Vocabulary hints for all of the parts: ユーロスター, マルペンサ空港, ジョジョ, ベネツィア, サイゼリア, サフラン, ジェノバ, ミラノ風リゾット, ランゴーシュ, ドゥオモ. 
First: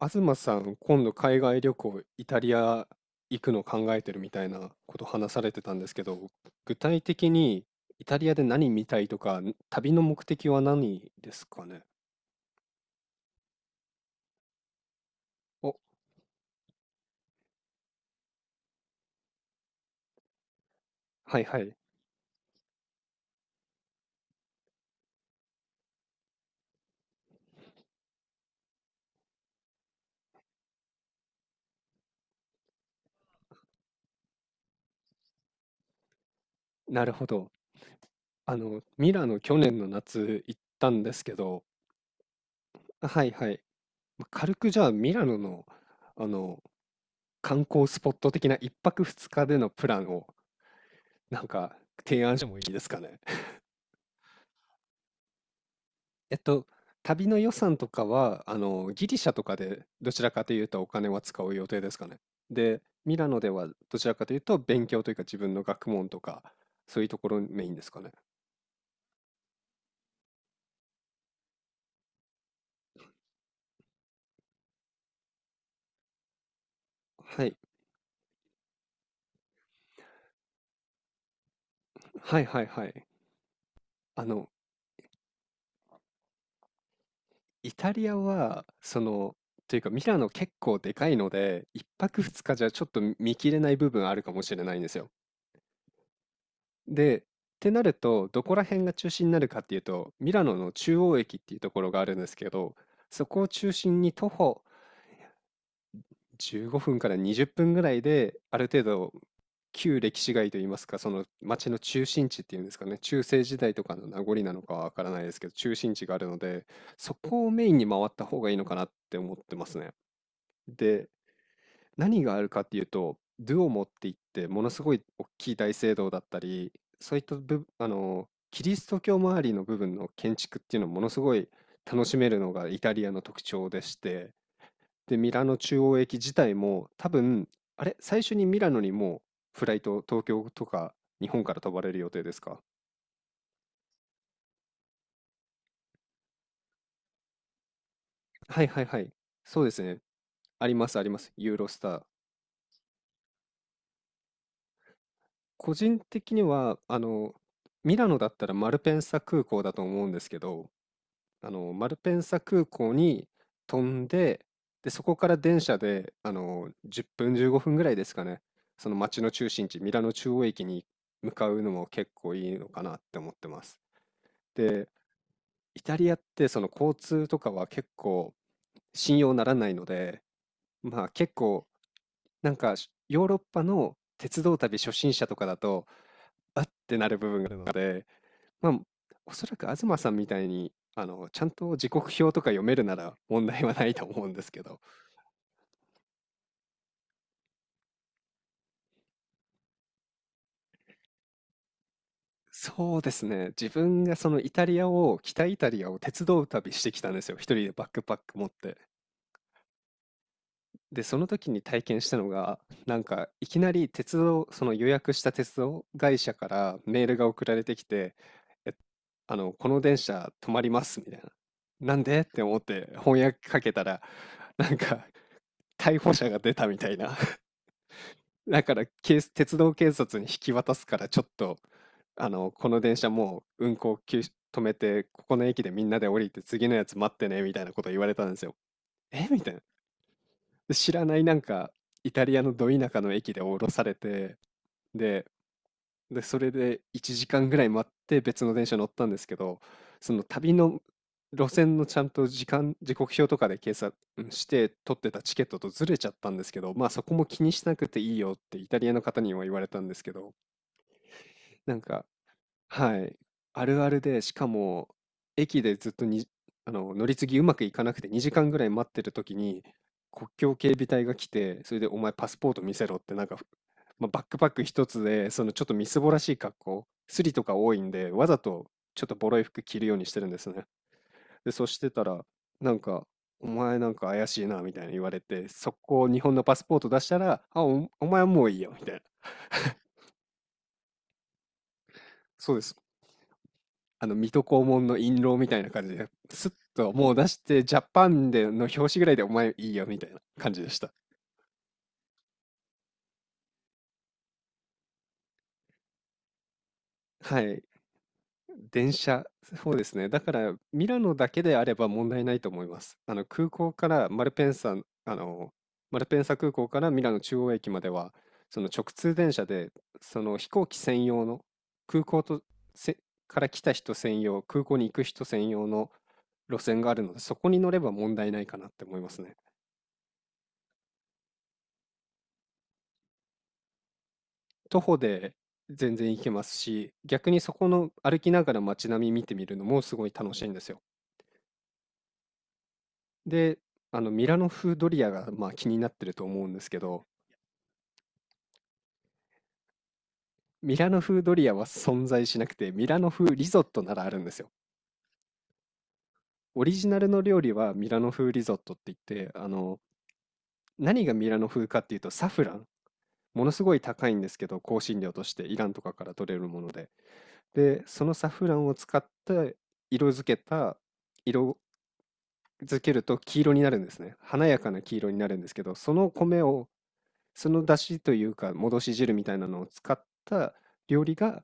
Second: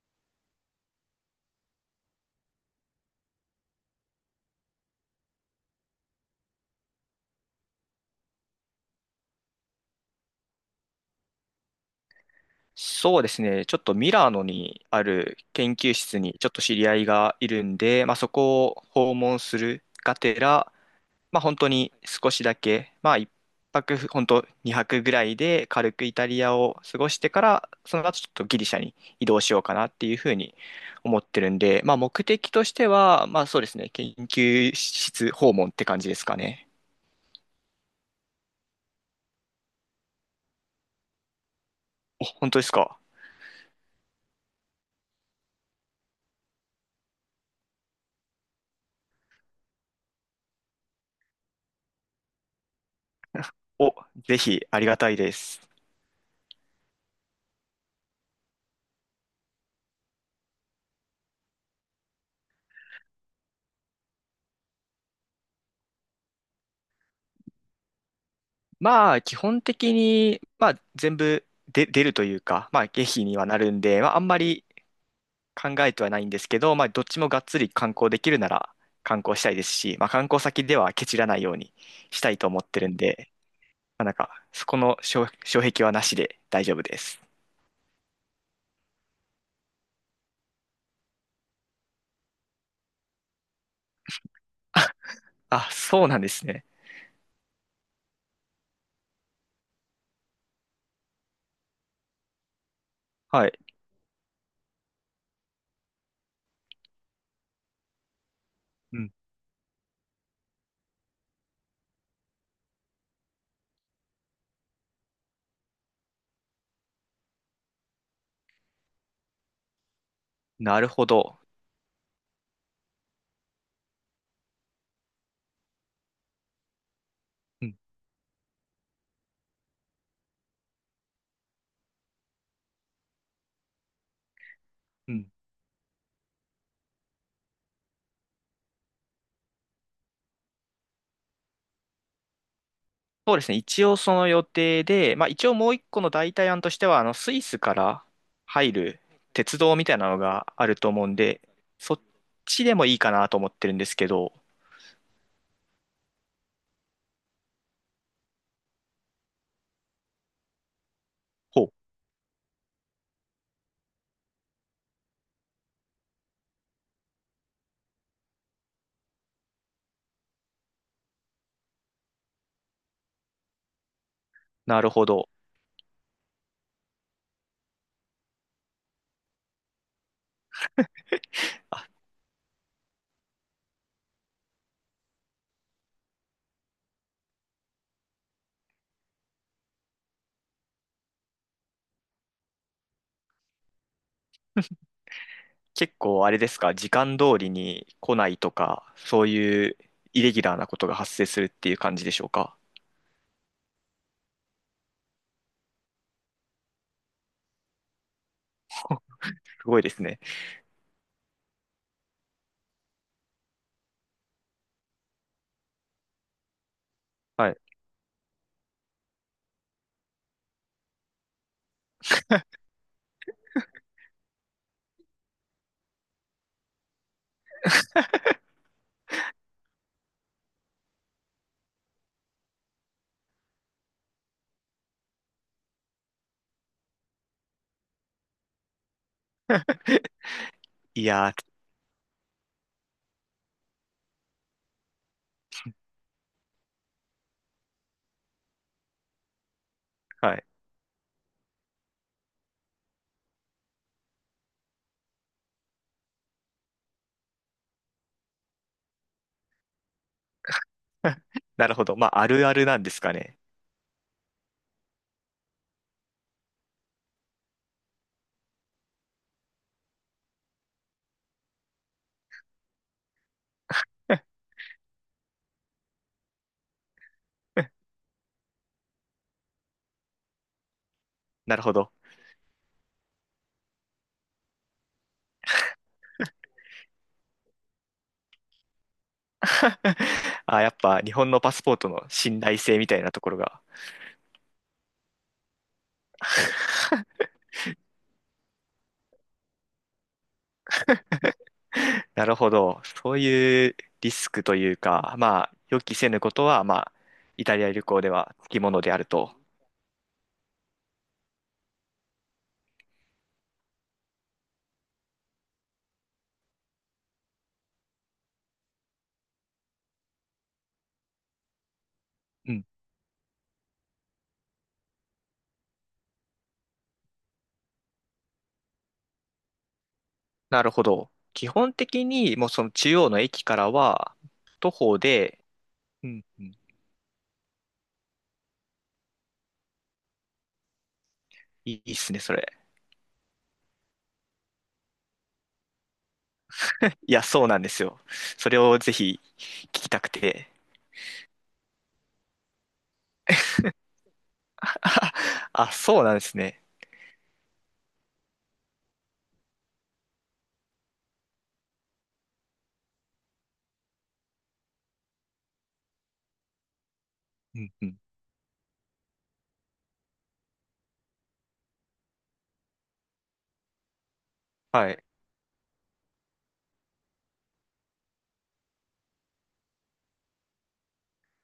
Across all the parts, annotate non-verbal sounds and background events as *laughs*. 東さん、今度海外旅行、イタリア行くの考えてるみたいなこと話されてたんですけど、具体的にイタリアで何見たいとか、旅の目的は何ですかね。そうですね。ちょっとミラノにある研お、究室にちょっと知り合いがいるんで、そこを訪問するがてら、はい本は当い。に少しだけ、一泊、本当2泊ぐらいで軽くイタリアを過ごしてから、その後ちょっとギリシャに移動しようかなっていうふうに思ってるんで、目的としては、そうですね。研究室訪問って感じですかね。なるほど。ミラノ去年の夏行ったんですけど、お、本当ですか。はいはい。軽くじゃあミラノの、あの、観光スポット的な一泊二日でのプランをなんか提案してもいいですかね。お、ぜひありがたいです。えっと、旅の予算とかは、ギリシャとかでどちらかというとお金は使う予定ですかね。で、ミラノではどちらかというと勉強というか自分の学問とか、そういうところメインですかね。基本的に、全部で出るというか、経費にはなるんで、あんまり考えてはないんですけど、どっちもがっはい。つり観光できるなら観光したいですし、観光先ではケチらないようにしたいはいと思はっいてはるんい。で、あの、そこの障、障壁はなしで大丈夫です。イタリアは、というかミラノ結構でかいので、一泊二日じゃちょっと見切れない部分あるかもしれないんですよ。あ、そうなんですね。で、ってなると、どこら辺が中心になるかっていうと、ミラノの中央駅っていうところがあるんですけど、そこはをい。中心に徒歩15分から20分ぐらいで、ある程う度、ん。旧歴史街といいますか、その街の中心地っていうんですかね、中世時代とかの名残なのかはわからないですけど、中心地があるので、そこをメインに回った方がいいのかなって思ってますね。なるほで、ど。何があるかっていうと、ドゥオモっていって、ものすごい大きい大聖堂だったり、そういった部、うんあの、キリスト教周りの部分の建築っていうのをものすごい楽しめるのがイタリアの特徴でして、うで、ん。ミラノ中央駅自体も多分、あれ、最初にミラノにもフライト、東京とか日本から飛ばれる予定ですか。そうですね。一応その予定で、まあ一応もう一個の代替案としては、スイスからはい入はいはるい。鉄そうで道すみたね。いなのがあありるまとすあ思うりんます。で、ユーロスタそっー。ちでもいいかなと思ってるんですけど、個人的には、ミラノだったらマルペンサ空港だと思うんですけど、ほマう、ルペンサ空港に飛んで、で、そこから電車で、10分、15分ぐらいですかね、その街の中心地、ミラノ中央駅に向かうのも結構いいのかなって思ってます。なるほど。イタリアって、その交通とかは結構信用ならないので、まあ結構、なんかしヨーロッパの鉄道旅初心者とかだと、あってなる部分があるので、まあ、おそらく東さんみたいに、ちゃんと時刻表とか読めるなら問題はないと思うんですけど、結構あれですか、時間通りに来ないとか、そういうイレギュラーなことが発生するっていう感じでしょうか。そうですね、自分がそのイタリアを、北イタリアを鉄道旅してきたんですよ、一人でバックパック持って。すごいですね。で、その時に体験したのが、いきなり鉄道、その予約した鉄道会社からメールが送はらい。れてきて、え、あの、この電車止まります、みたいな。なんでって思って翻訳かけたら、なんか、逮捕者が出たみたいな。だから、鉄道警察に引き渡すから、ちょっと、この電車もう運行休止止めて、ここの駅でみんなで降りて次のやつ待ってね、みたいなこと言われたんですよ。えみたいな。で知らいないやなんー、か、イタリアのど田舎の駅で降ろされて、で、で、それで1時間ぐらい待って別の電車乗ったんですけど、そのはい。旅の路線のちゃんと時間、時刻表とかで計算して取ってたチケットとずれちゃったんですけど、まあそこも気にしなくていいよってイタリアの方にも言われたんですけど、*laughs* ななるんほど。かまああるあるなんではすかい。ね。あるあるで、しかも、駅でずっとに、あの、乗り継ぎうまくいかなくて2時間ぐらい待ってる時に、国境警備隊が来て、それでお前パスポート見せろって、まあ、バックパック一つで、そのちょっとみすぼらしい格好、スリとか多いん *laughs* で、わざとちょっとボロい服着るようにしてるんですね。で、なるそうほしてど。たら、なんか、お前なんか怪しいなみたいに言われて、速攻日本のパスポート出したら、あ、お前はもういいよみたいな。*laughs* あ、やっぱ日本のパスポートの信そう頼です。性みたいなところが。水戸黄門の印籠みたいな感じで、スッともう出して、ジャパンでの表紙ぐらいでお前いいよみたいな感じでした。なるほど。そういうリスクというか、予期せぬことは、はイタい。リア旅行ではつきもの電である車、と。そうですね。だから、ミラノだけであれば問題ないと思います。あの、空港からマルペンサ、あの、マルペンサ空港からミラノ中央駅までは、その直通電車で、その飛行機専用の、空港とうん。せから来た人専用、空港に行く人専用の路線があるので、そこに乗れば問題ないかなって思いますね。なるほど。基本的に、もうその中央の駅からは、徒徒歩歩でで、全う然行んけうますん。し、逆にそこの歩きながら街並み見てみるのもすごい楽しいんですよ。いいいいっすね、それ。で、あのミラノ風ドリアがまあ気になってると思うんですけど、いや、そうなんですよ。それをぜひ聞きたくて。ミラノ風ドリアは存在しなくて、ミラノ風リゾットならあるんですよ。*laughs* あ、そうなんですね。オリジナルの料理はミラノ風リゾットって言って、何がミラノ風かっていうとサフラン。ものすごい高いんですけど、香辛料としてイランとかから取れるもので。うんで、うん。そのサフランを使って色付けた色漬けると黄色になるんですね。華やかなは黄い。色になるんですけど、その米を、その出汁というか、戻し汁みたいなのを使った料理が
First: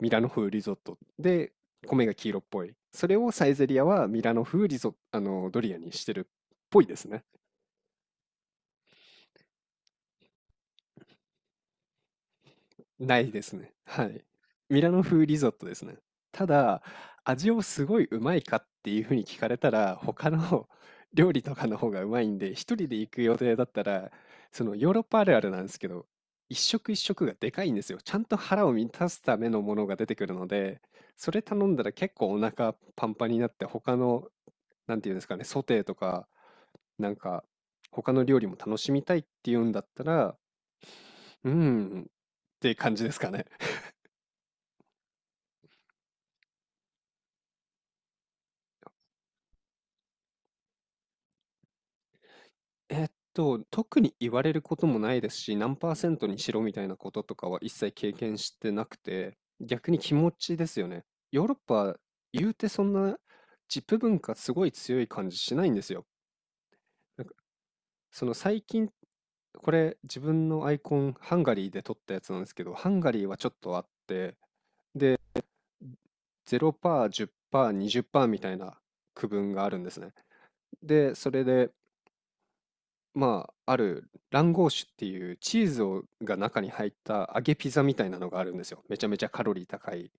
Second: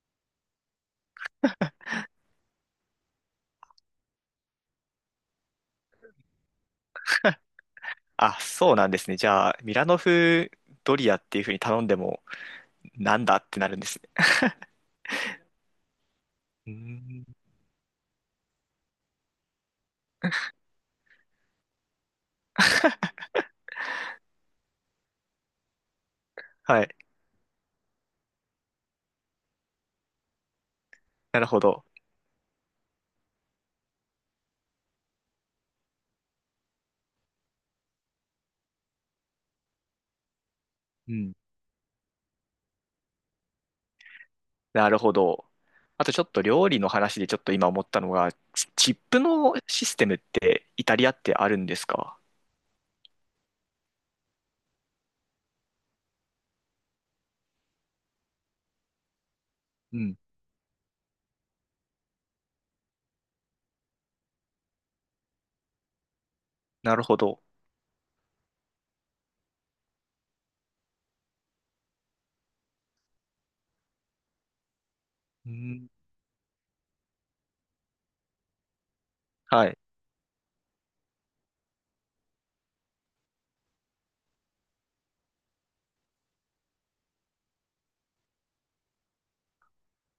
ミラノ風リゾットで、米が黄色っぽい。それをサイゼリアはミラノ風リゾ、あの、ドリアにしてるっぽいですね。あ、そうなんですね。じゃあ、ミラノ風ドリアっていう風に頼んでも、ななんいだでっすてなね。るんですはね。い。ミラノ風リゾットですね。たうだ、ーん。味をすごいうまいかっていうふうに聞かれたら、他の *laughs* 料理とかの方がうまいんで、一人で行く *laughs* 予定だったら、そのヨーロッパあるあるなんですけど、一は食い。一食がでかいんですよ。ちゃんと腹を満たすためのものが出てくるので、そなれるほ頼んだど。ら結構お腹パンパンになって、他の、なんていうんですかね、ソテーとか、なんか、他の料理も楽しみたいっていうんだったら、うん。うーんって感じですかね。なるほど。あとちょっと料理の話でちょっと今思ったのが、チップのシステムってイタリアってあるんですか？えっ特に言われることもないですし、何パーセントにしろみたいなこととかは一切経験してなくて、逆うに気ん。持ちですよね。ヨーロッパ、言うてそんなチップ文化すごい強い感じしないんですよ。なるほなんかど。その最近、これ自分のアイコン、ハンガリーで撮ったやつなんですけど、ハンガリーはちょっとあって、うん。0%、10%、20%みたいな区分がはあい。るんですね。で、それで、まあ、あるランゴーシュっていうチーズを中に入った揚げピザみたいなのがあるんですよ。めちゃめちゃカロリー高い。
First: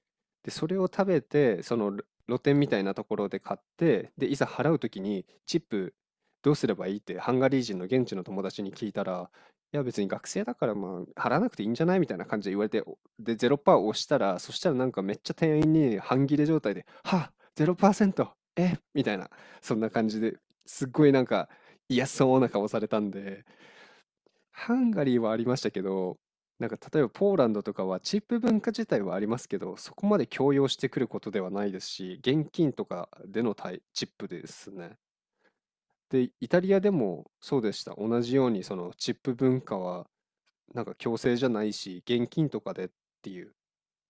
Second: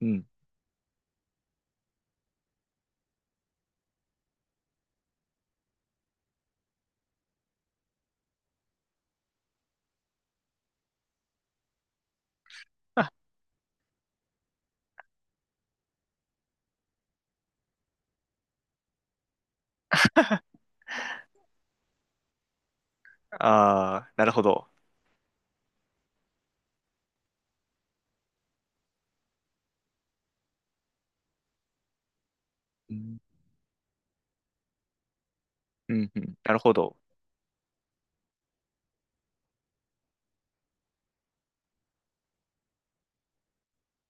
うん。で、それを食べて、露店みたいなところで買って、で、いざ払うときにチップどうすればいいってハンガリー人の現地の友達に聞いたら、いや別に学生だからまあ払わなくていいんじゃないみたいな感じで言われて、あで、0%押したら、そしたらなんかめっちゃ店員に半切れ状態で、はあ、0%、え、みたいな、そんな感じですっごいなんか嫌そうな顔されたんで、あー、なるほど。ハンガリーはありましたけど、なんか例えばポーランドとかはチップ文化自体はありますけど、そこまで強要してくることではないですし、現金とうかん。での対チップですね。うんうで、ん。イなるタほリアでど。もそうでした。同じようにそのチップ文化はなんか強制じゃないし、現金とかでっていう。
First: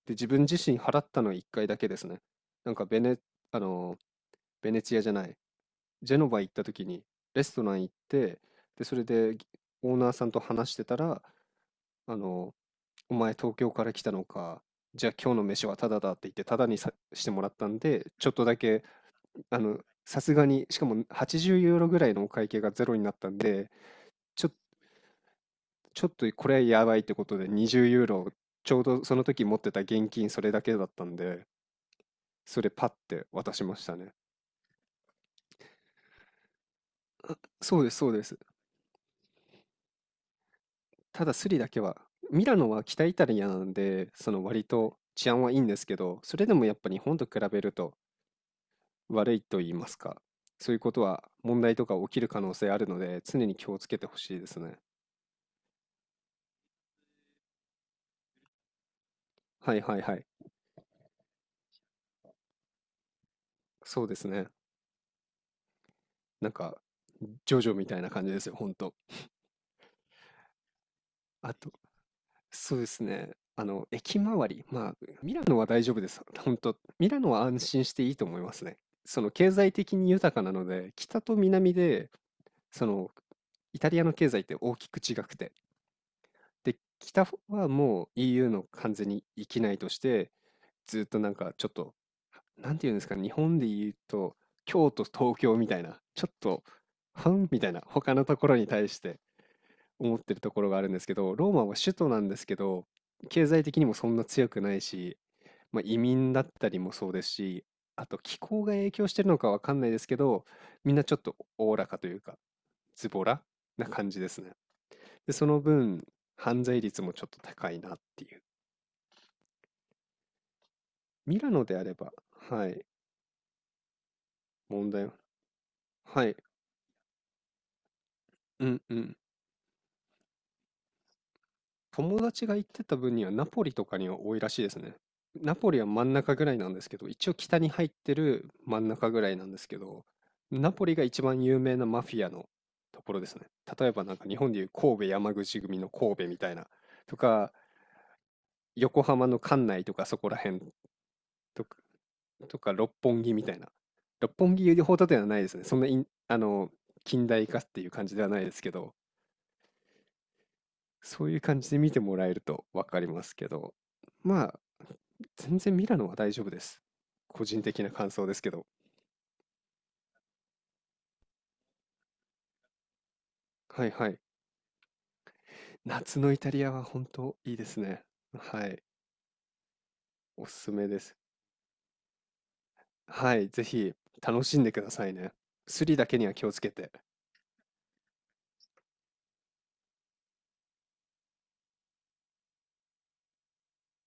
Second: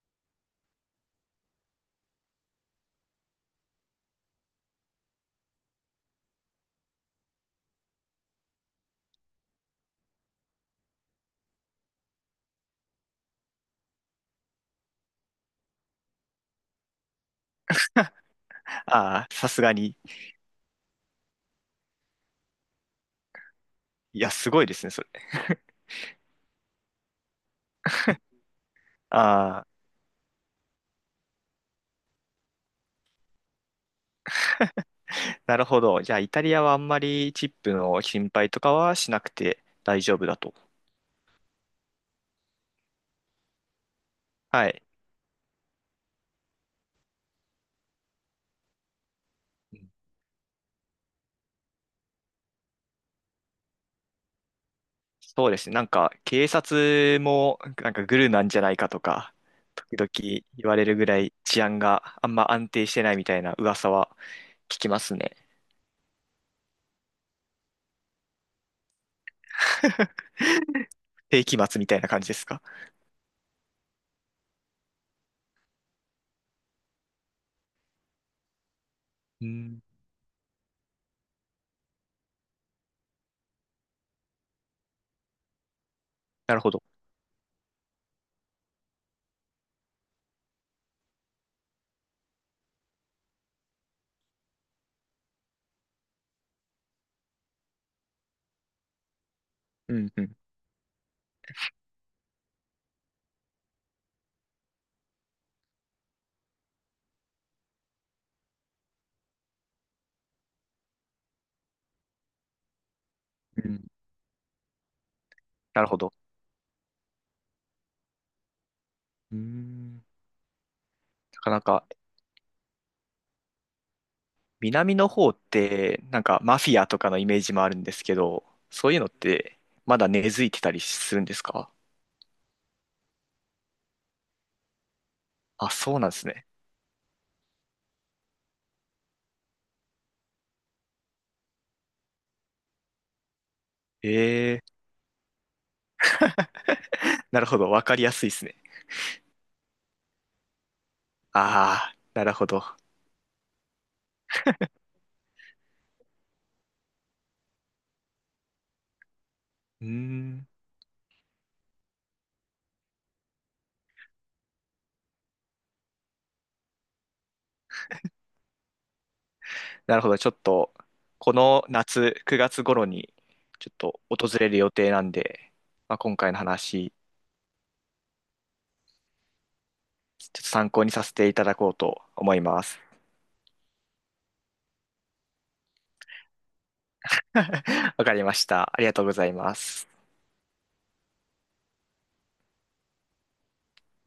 で、自分自身払ったの1回だけですね。なんかベネ、あの、ベネツィアじゃない、ジェノバ行った時にレストラン行って、で、それでオーナーさんと話してたら、あの、お前東京から来たのか、じゃあ今日の飯はタダだって言ってタダにさしてもらったんで、ちょっとだけ、ああ、さあすがの、に。さすがに、しかも80ユーロぐらいのお会計がゼロになったんで、いや、ちょ、すごいですね、それ。*laughs* ちょっとこれはやばいってことで20ユーロ、ちょうどその時持っああ。てた現金それだけだったんで、それパッて渡しましたね。なるほど。じゃあ、イタリアはあんまりチップそうです、のそうで心す。配とかはしなくて大丈夫だと。ただスリだけは、ミラノは北イタリアなんで、その割はい。と治安はいいんですけど、それでもやっぱ日本と比べると悪いと言いうまん。すか、そういうことは問題とか起きる可能性あるので、常に気をつけてほしいですね。そうですね。なんか、警察も、なんかグルなんじゃないかとか、はい時はい々はい。言われるぐらい治安があんま安定してないみたいな噂そうはですね。聞きますね。なんか、ジョジョみたいな感じですよ、ほんと。世あ紀と、末みたいな感じですか？そうですね。駅周り。まあ、ミラノは大丈夫です。ほんと、ミラノは安心していいと思いますね。その、う経済ん。的に豊かなので、北と南で、その、イタリアの経済って大きく違くて。なるほで、ど。北はもう EU の完全に域内として、ずっとなんかちょっとなんていうんですかね、日本で言うと、京都、東京みたいな、ちょっと、ふんみたいな、他のところに対してうん思っうてん。るところがあるんですけど、ローマは首都なんですけど、経済的にもそんな強くないし、まあ、移民だったりもそうですし、あと気候が影響してるのかわかんないですけど、みんなちょっとおおらかというか、ズボラうん。な感じですね。で、そのなるほ分、ど。犯罪率もちょっと高いなっていう。うん。ミなラかなノであかれば、はい、問南題のは、方って、なんはい、かマフィアとかのイメージもあるんですけど、うんそうういうのっん、てまだ根付いてたりするんですか？友達が行ってた分にはナポリとかには多いらしいですね。ナポあ、リはそう真なんんです中ぐね。らいなんですけど、一応北に入ってる真ん中ぐらいなんですけど、ナポリが一番有名なマフィアのところですね。例えばなんか日本えでえ、いう神戸山口組の神戸みたいな、となるかほど。わかりやすいですね。横浜の関内とかそこら辺とか、ああ、なるほとど。か六本木みたいな。六本木ほどではないですね。そんなイン近代化っていう感じではないですけど、うーん。そういう感じで見てもらえると分かりますけど、まあ、全然ミラノは大丈夫です。個人的な感想ですけど。なるほど。ちょっと、この夏、9月頃に、ちょっはいとはい。訪れる予定なんで、まあ、今夏の回イのタリアは話、本当いいですね。はい。ちょっおとす参す考めにでさせす。ていただこうと思います。はい。ぜひ楽しんでくださいね。スリだけには気をつけて。*laughs* わかりました。ありがとうございます。